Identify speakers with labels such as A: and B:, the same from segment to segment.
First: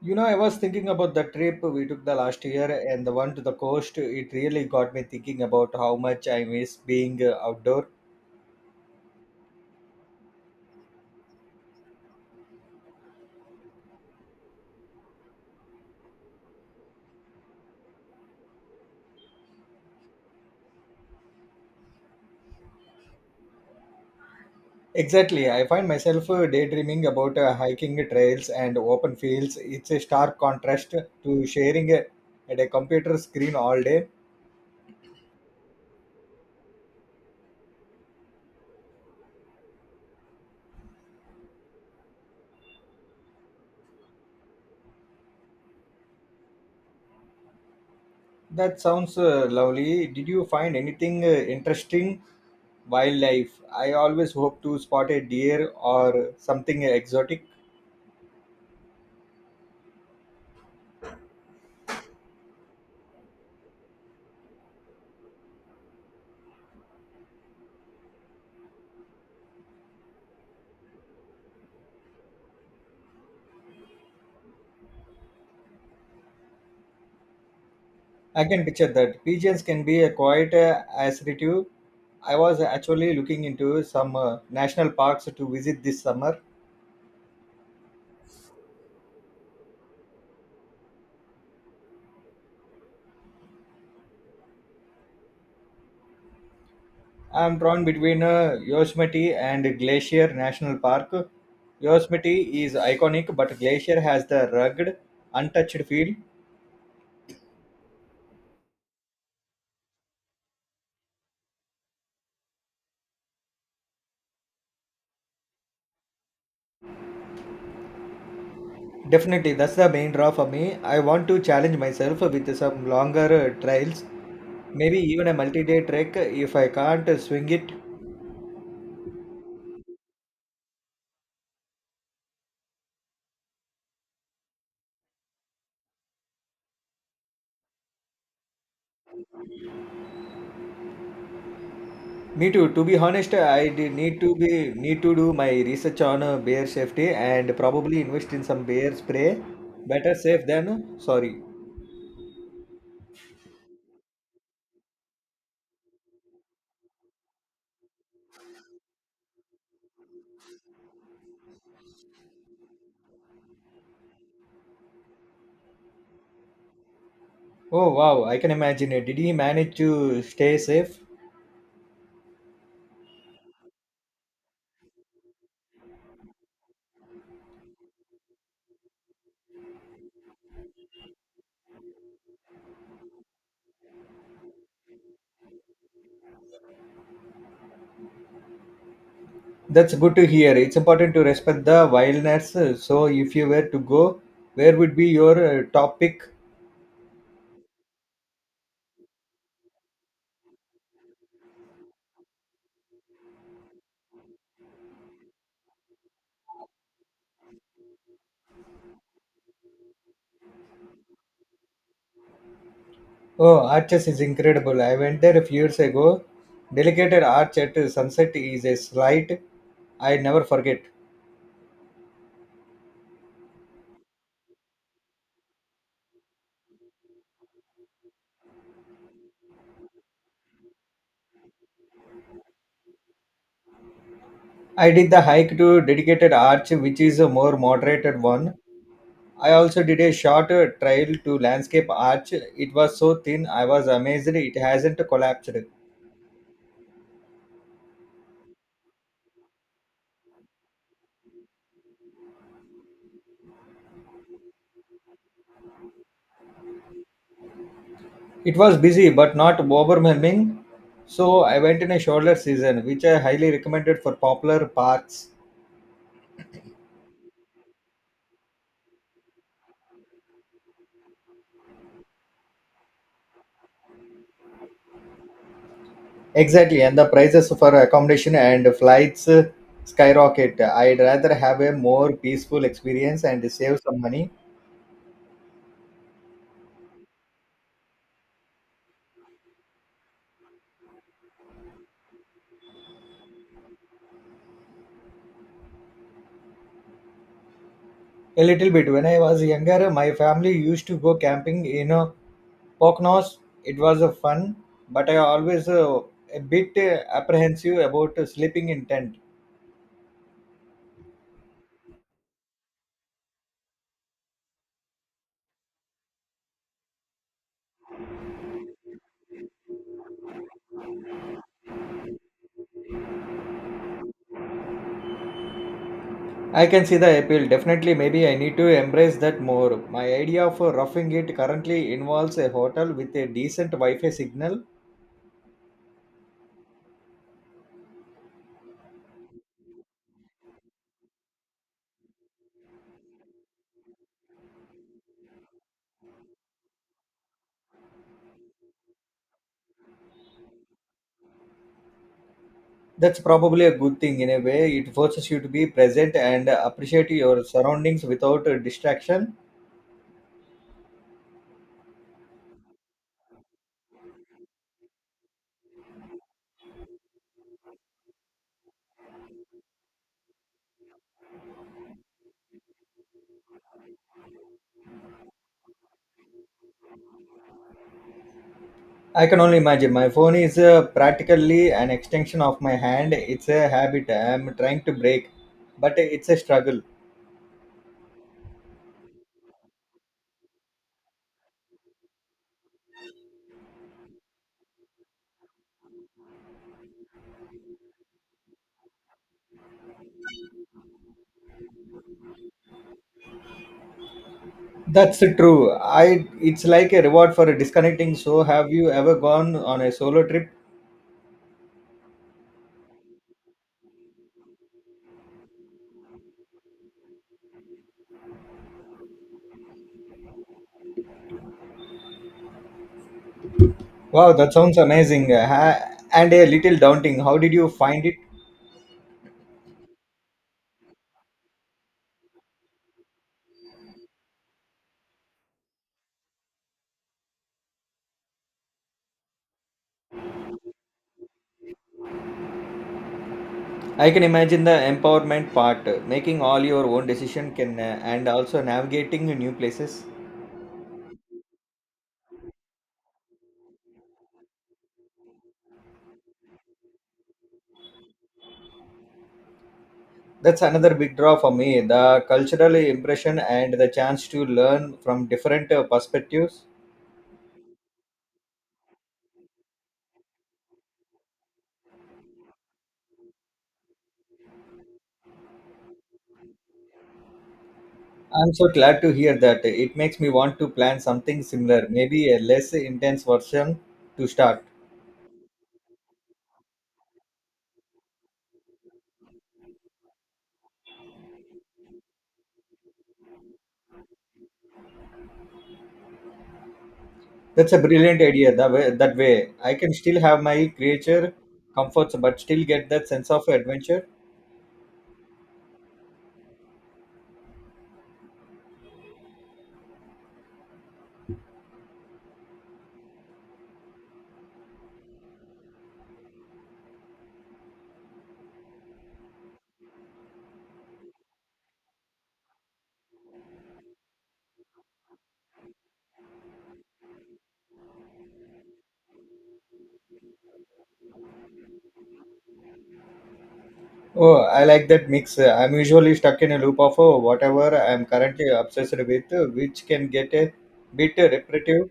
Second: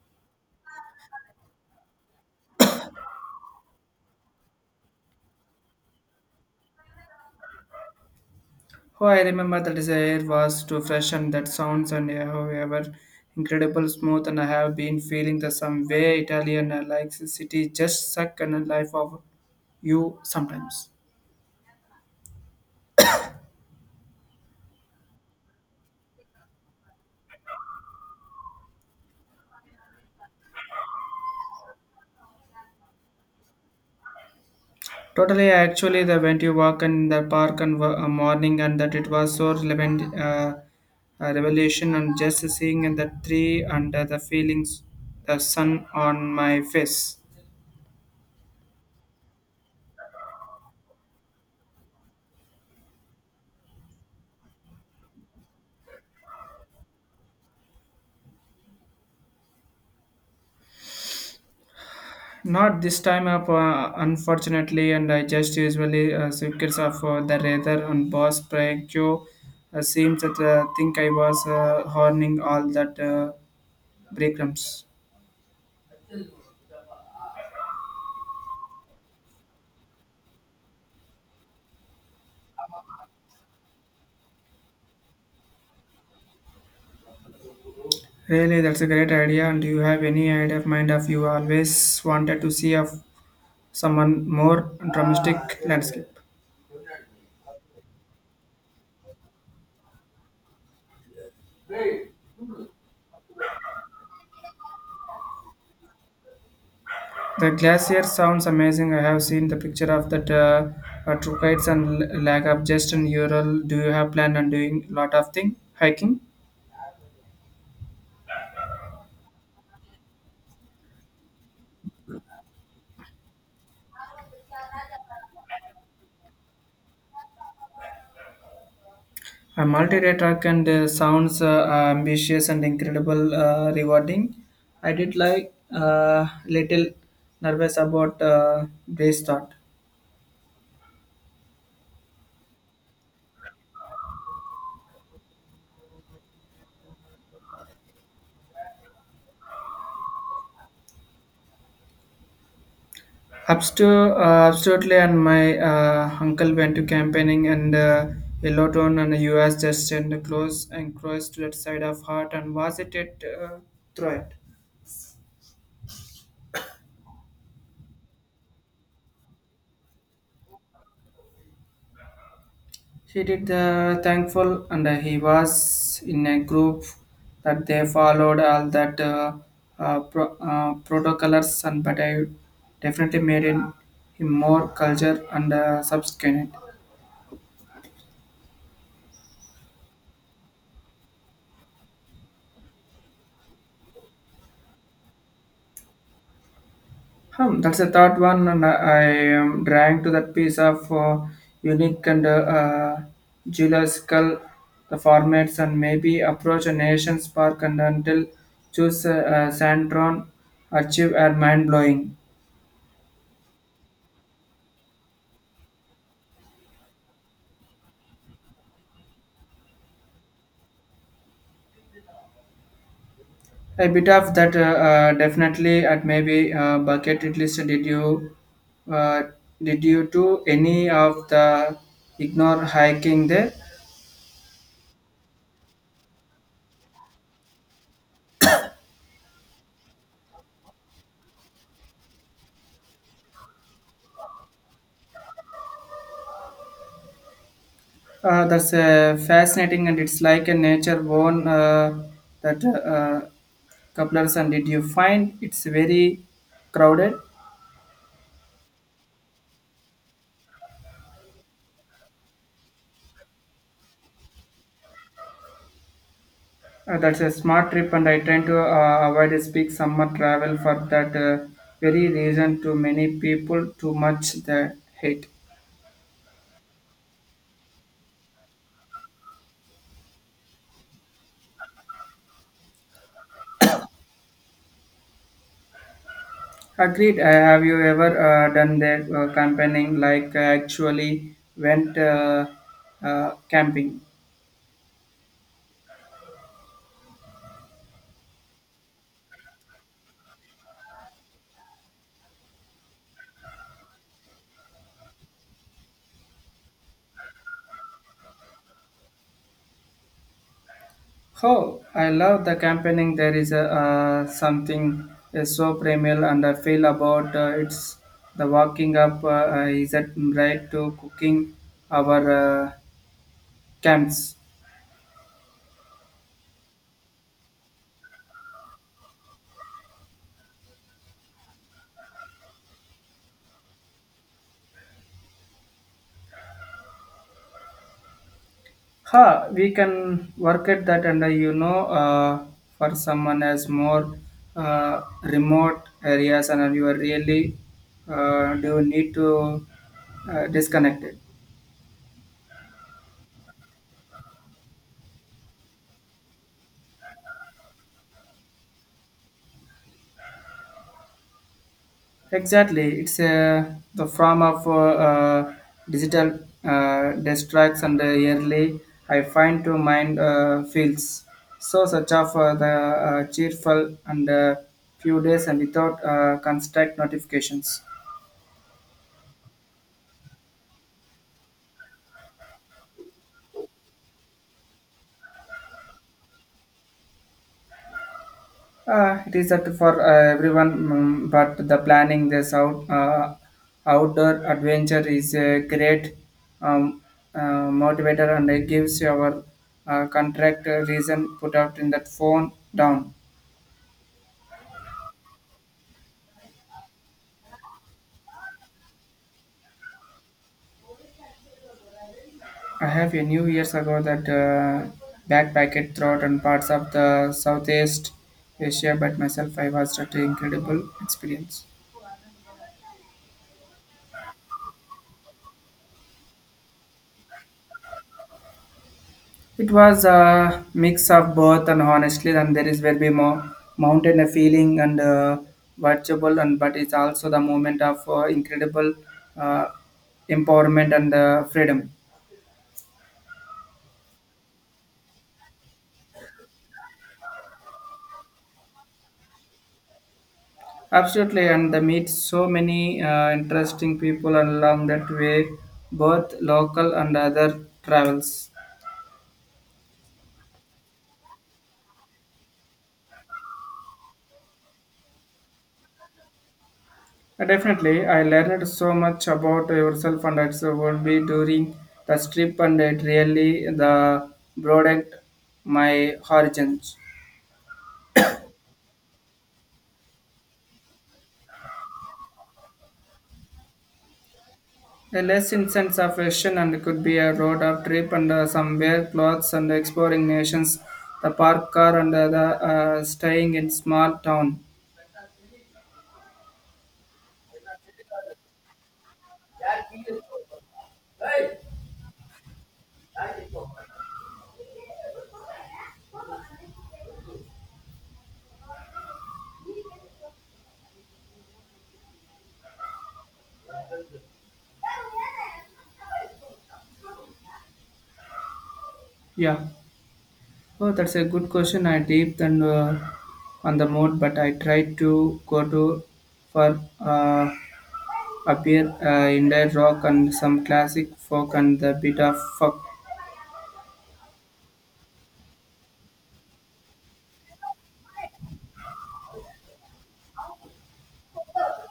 A: You know, I was thinking about the trip we took the last year and the one to the coast. It really got me thinking about how much I miss being outdoor.
B: Oh, I remember the desire was to freshen that sounds and however incredible smooth and I have been feeling the some way Italian, like the city just suck and a life of you sometimes.
A: Exactly. I find myself daydreaming about hiking trails and open fields. It's a stark contrast to sharing at a computer screen all day.
B: Totally, actually, the when you walk in the park and morning and that it was so relevant revelation and just seeing and the tree and the feelings the sun on my face.
A: That sounds lovely. Did you find anything interesting? Wildlife. I always hope to spot a deer or something exotic.
B: Not this time up, unfortunately, and I just usually secrets of the rather and boss Prankyo seems that think I was horning all that breadcrumbs.
A: I can picture that. Pigeons can be a quite assertive. I was actually looking into some national parks to visit this summer.
B: Really, that's a great idea. And do you have any idea of mind of you always wanted to see of someone more dramatic landscape?
A: I'm drawn between Yosemite and Glacier National Park. Yosemite is iconic, but Glacier has the rugged, untouched feel.
B: The glacier sounds amazing. I have seen the picture of that true kites and lag of just in Ural. Do you have plan on doing lot of thing hiking?
A: Definitely, that's the main draw for me. I want to challenge myself with some longer trails, maybe even a multi day trek if I can't swing it.
B: A multi-day and sounds ambitious and incredible rewarding. I did like little nervous about this thought.
A: Me too. To be honest, I did need to be need to do my research on bear safety and probably invest in some bear spray. Better safe than sorry.
B: Absolutely, and my uncle went to campaigning and Yellowton and the US just in the close and close to that side of heart and was it, through it.
A: Oh wow, I can imagine it. Did he manage to stay safe?
B: He did the thankful, and he was in a group that they followed all that protocols, and but I definitely made him more culture and subsequent.
A: That's good to hear. It's important to respect the wilderness. So if you were to go, where would be your top pick?
B: Hmm, that's the third one, and I am drawing to that piece of unique and geological the formats and maybe approach a nation's park and until choose Sandron, achieve are mind blowing.
A: Oh, arches is incredible. I went there a few years ago. Delicate arch at sunset is a slight I never forget.
B: A bit of that, definitely. At maybe bucket it list. Uh, did you do any of the ignore hiking there?
A: I did the hike to dedicated arch, which is a more moderated one. I also did a short trail to landscape arch. It was so thin, I was amazed it hasn't collapsed.
B: That's fascinating, and it's like a nature born that couplers. And did you find it's very crowded?
A: It was busy but not overwhelming, so I went in a shoulder season, which I highly recommended for popular parks.
B: That's a smart trip, and I tend to avoid a speak summer travel for that very reason. Too many people, too much the hate.
A: Exactly, and the prices for accommodation and flights skyrocket. I'd rather have a more peaceful experience and save some money.
B: Agreed. Have you ever done that campaigning, like actually went camping?
A: A little bit. When I was younger, my family used to go camping, you know, Poconos, it was a fun, but I always a bit apprehensive about sleeping in tent.
B: Oh, I love the campaigning. Something is so primal, and I feel about it's the walking up. Is that right to cooking our uh, camps?
A: I can see the appeal. Definitely, maybe I need to embrace that more. My idea of roughing it currently involves a hotel with a decent Wi-Fi signal.
B: Ha, we can work at that, and you know, for someone as more remote areas, and you are really do need to disconnect it.
A: That's probably a good thing in a way. It forces you to be present and appreciate your surroundings without distraction.
B: Exactly, it's the form of uh, digital distracts and yearly I find to mind feels so such of the cheerful and few days and without construct notifications.
A: I can only imagine. My phone is practically an extension of my hand. It's a habit I am trying to break, but it's a struggle.
B: It is at for everyone, but the planning this out outdoor adventure is a great um, motivator and it gives your contract a reason put out in that phone down.
A: That's true. I it's like a reward for disconnecting. So, have you ever gone on a solo trip?
B: I have a new years ago that backpacked throughout and parts of the Southeast Asia, but myself I was at an incredible experience.
A: Wow, that sounds amazing. And a little daunting. How did you find it?
B: It was a mix of both, and honestly, and there is will be more mountain a feeling and virtual, and but it's also the moment of incredible uh, empowerment and freedom.
A: I can imagine the empowerment part, making all your own decision can and also navigating new places.
B: Absolutely, and they meet so many interesting people along that way, both local and other travels.
A: That's another big draw for me, the cultural impression and the chance to learn from different perspectives.
B: Definitely, I learned so much about yourself and its would be during the trip, and it really the broadened my horizons.
A: I'm so glad to hear that. It makes me want to plan something similar, maybe a less intense version to start.
B: The lesson sense of fashion and could be a road of trip and some wear clothes and exploring nations, the park car and the staying in small town.
A: That's a brilliant idea. That way, I can still have my creature comforts, but still get that sense of adventure.
B: Yeah. Oh, that's a good question. I deep then on the mode, but I try to go to for appear indie rock and some classic folk and a bit of fuck.
A: Oh, I like that mix. I'm usually stuck in a loop of oh, whatever I'm currently obsessed with, which can get a bit repetitive.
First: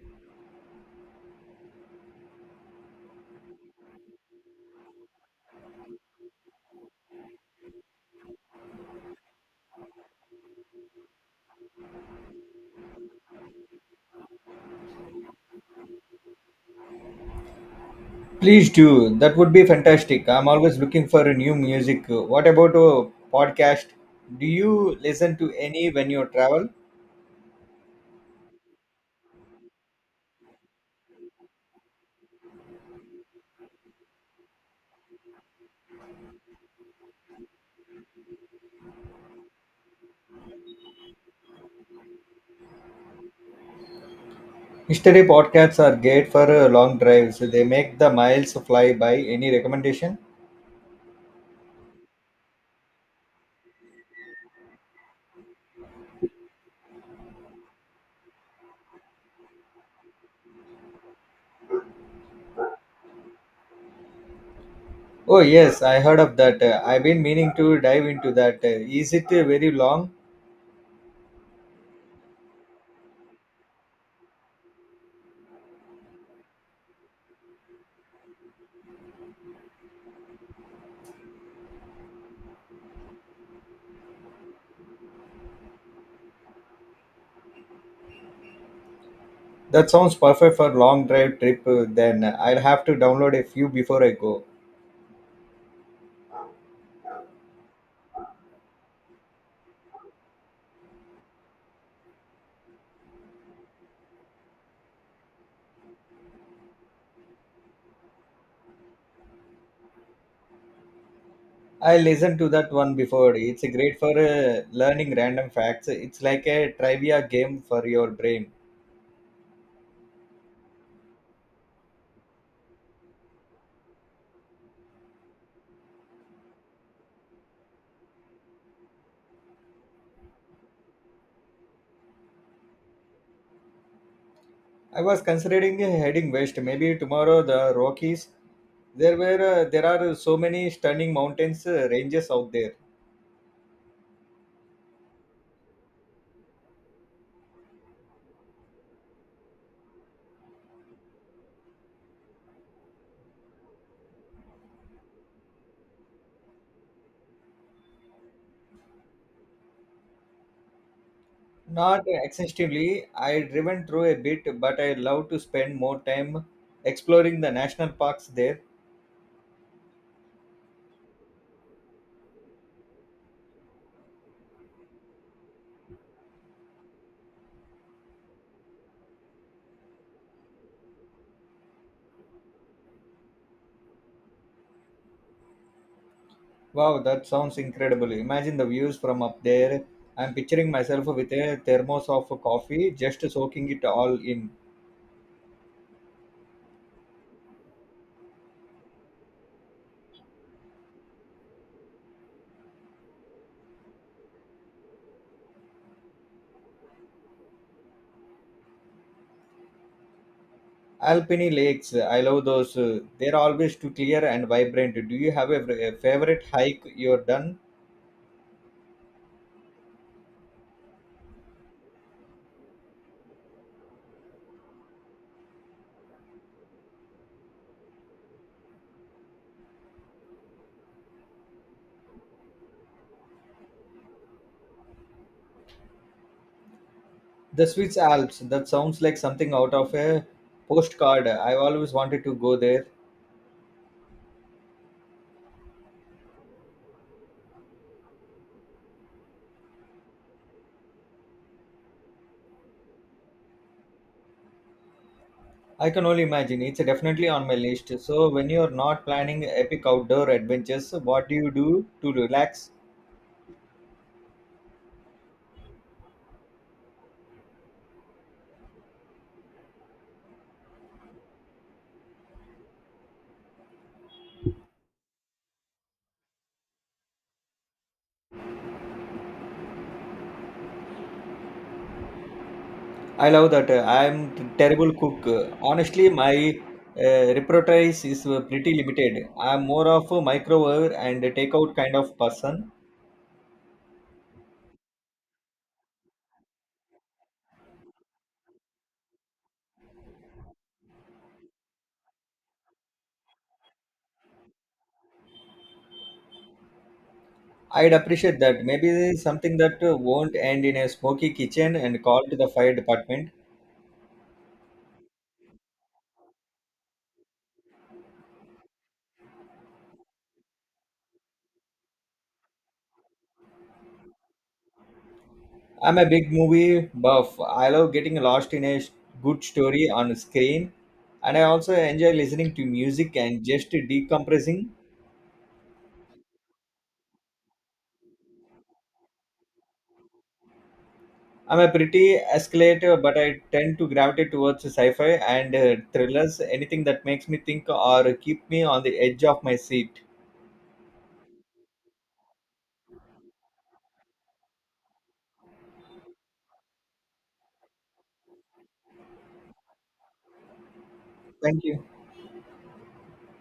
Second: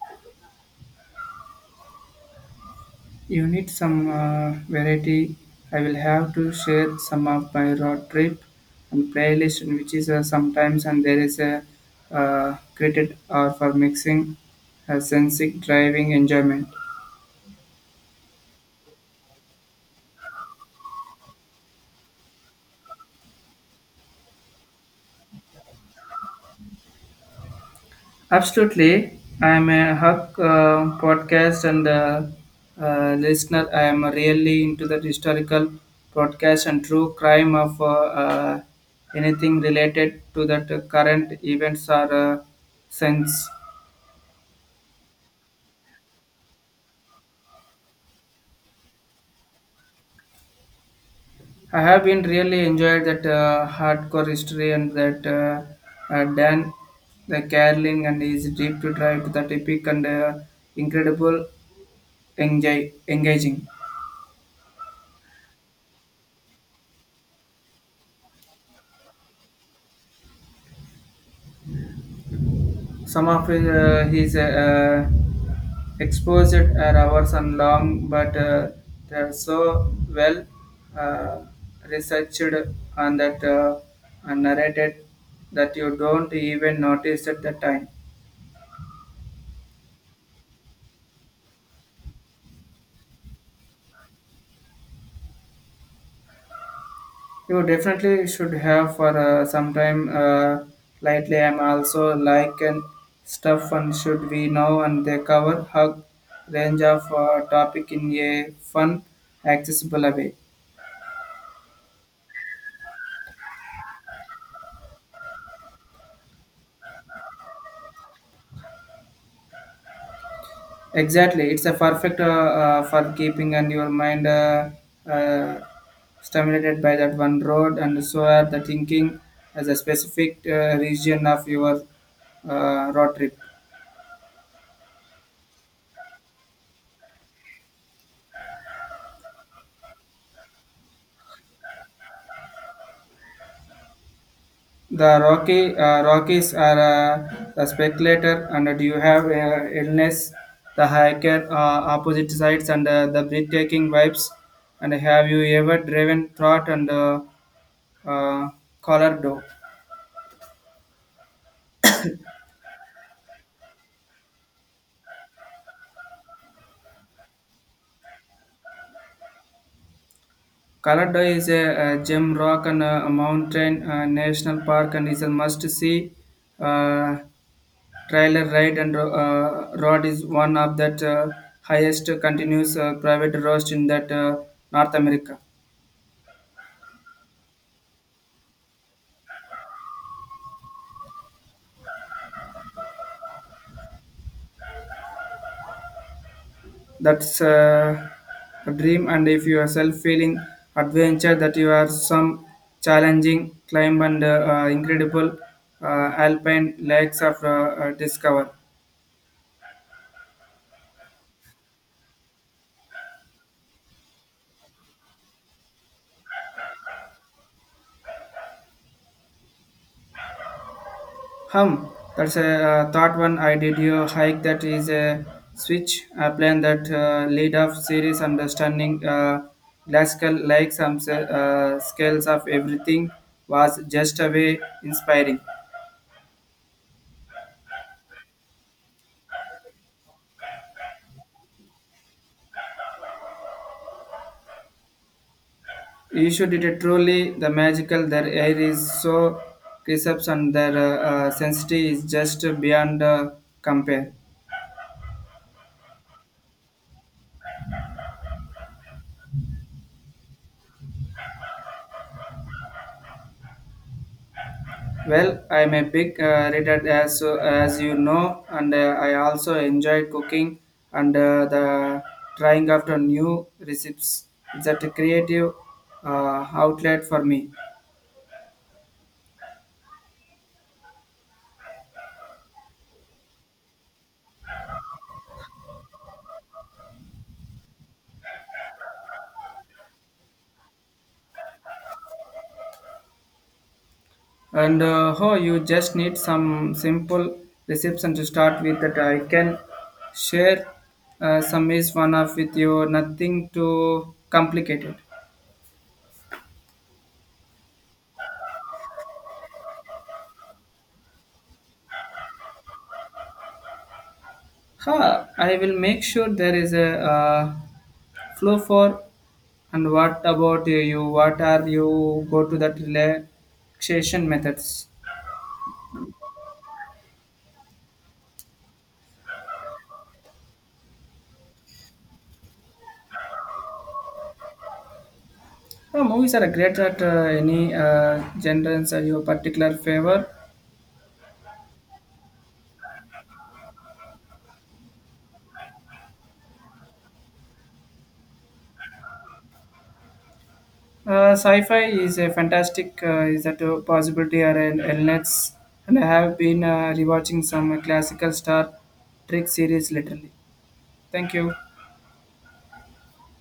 B: You need some variety. I will have to share some of my road trip and playlist, which is sometimes and there is a credit or for mixing, sensic driving enjoyment.
A: Please do. That would be fantastic. I'm always looking for a new music. What about a podcast? Do you listen to any when you travel?
B: Absolutely. I'm a Huck podcast and listener. I am really into the historical podcast and true crime of uh, anything related to that current events or uh, sense.
A: History podcasts are great for long drives. They make the miles fly by. Any recommendation?
B: I have been really enjoyed that hardcore history and that Dan the caroling and his deep to drive to that epic and incredible enjoy, engaging.
A: Oh yes, I heard of that. I've been meaning to dive into that. Is it very long?
B: Some of his, Exposed are hours and long, but they are so well uh, researched and that and narrated that you don't even notice at the time.
A: That sounds perfect for long drive trip. Then I'll have to download a few before I go.
B: You definitely should have for some time. Lightly, I'm also like and stuff, and should we know and they cover hug range of topic in a fun, accessible way.
A: I listened to that one before. It's great for learning random facts. It's like a trivia game for your brain.
B: Exactly, it's a perfect for keeping and your mind uh, stimulated by that one road, and so are the thinking as a specific region of your road trip.
A: I was considering heading west. Maybe tomorrow the Rockies. There are so many stunning mountains ranges out there.
B: The Rocky Rockies are the speculator, and do you have illness, the hiker opposite sides, and the breathtaking vibes? And have you ever driven thought and uh, Colorado?
A: Not extensively. I driven through a bit, but I love to spend more time exploring the national parks there.
B: Colorado is a gem rock and a mountain national park and is a must see uh, trailer ride and road is one of that highest continuous private roads in that North America.
A: Wow, that sounds incredible. Imagine the views from up there. I'm picturing myself with a thermos of coffee, just soaking it all in.
B: That's a dream and if you are self feeling adventure that you are some challenging climb and incredible uh, alpine lakes of discover.
A: Alpine lakes, I love those. They're always too clear and vibrant. Do you have a favorite hike you're done?
B: Hum, that's a thought one. I did your hike. That is a switch. I plan that lead up series understanding classical like some scales of everything was just a way inspiring.
A: The Swiss Alps, that sounds like something out of a postcard. I've always wanted to go there.
B: You should it is truly the magical. Their air is so crisp and their sensitivity is just beyond compare.
A: I can only imagine. It's definitely on my list. So, when you're not planning epic outdoor adventures, what do you do to relax?
B: Well, I'm a big reader as you know, and I also enjoy cooking and the trying after new recipes. It's a creative outlet for me.
A: I love that. I'm terrible cook. Honestly, my repertoire is pretty limited. I'm more of a microwave and a takeout kind of person.
B: And oh, you just need some simple recipes and to start with that I can share some is one of with you. Nothing too complicated.
A: I'd appreciate that. Maybe something that won't end in a smoky kitchen and call to the fire department.
B: Huh, I will make sure there is a flow for And what about you? What are you go to that relaxation methods?
A: I'm a big movie buff. I love getting lost in a good story on screen, and I also enjoy listening to music and just decompressing.
B: Movies are great at any genres or your particular favor.
A: I'm a pretty escalator, but I tend to gravitate towards sci-fi and thrillers, anything that makes me think or keep me on the edge of my seat.
B: Sci-fi is a fantastic is that a possibility or an illness. And I have been rewatching some classical Star Trek series lately. Thank you.
A: Thank you.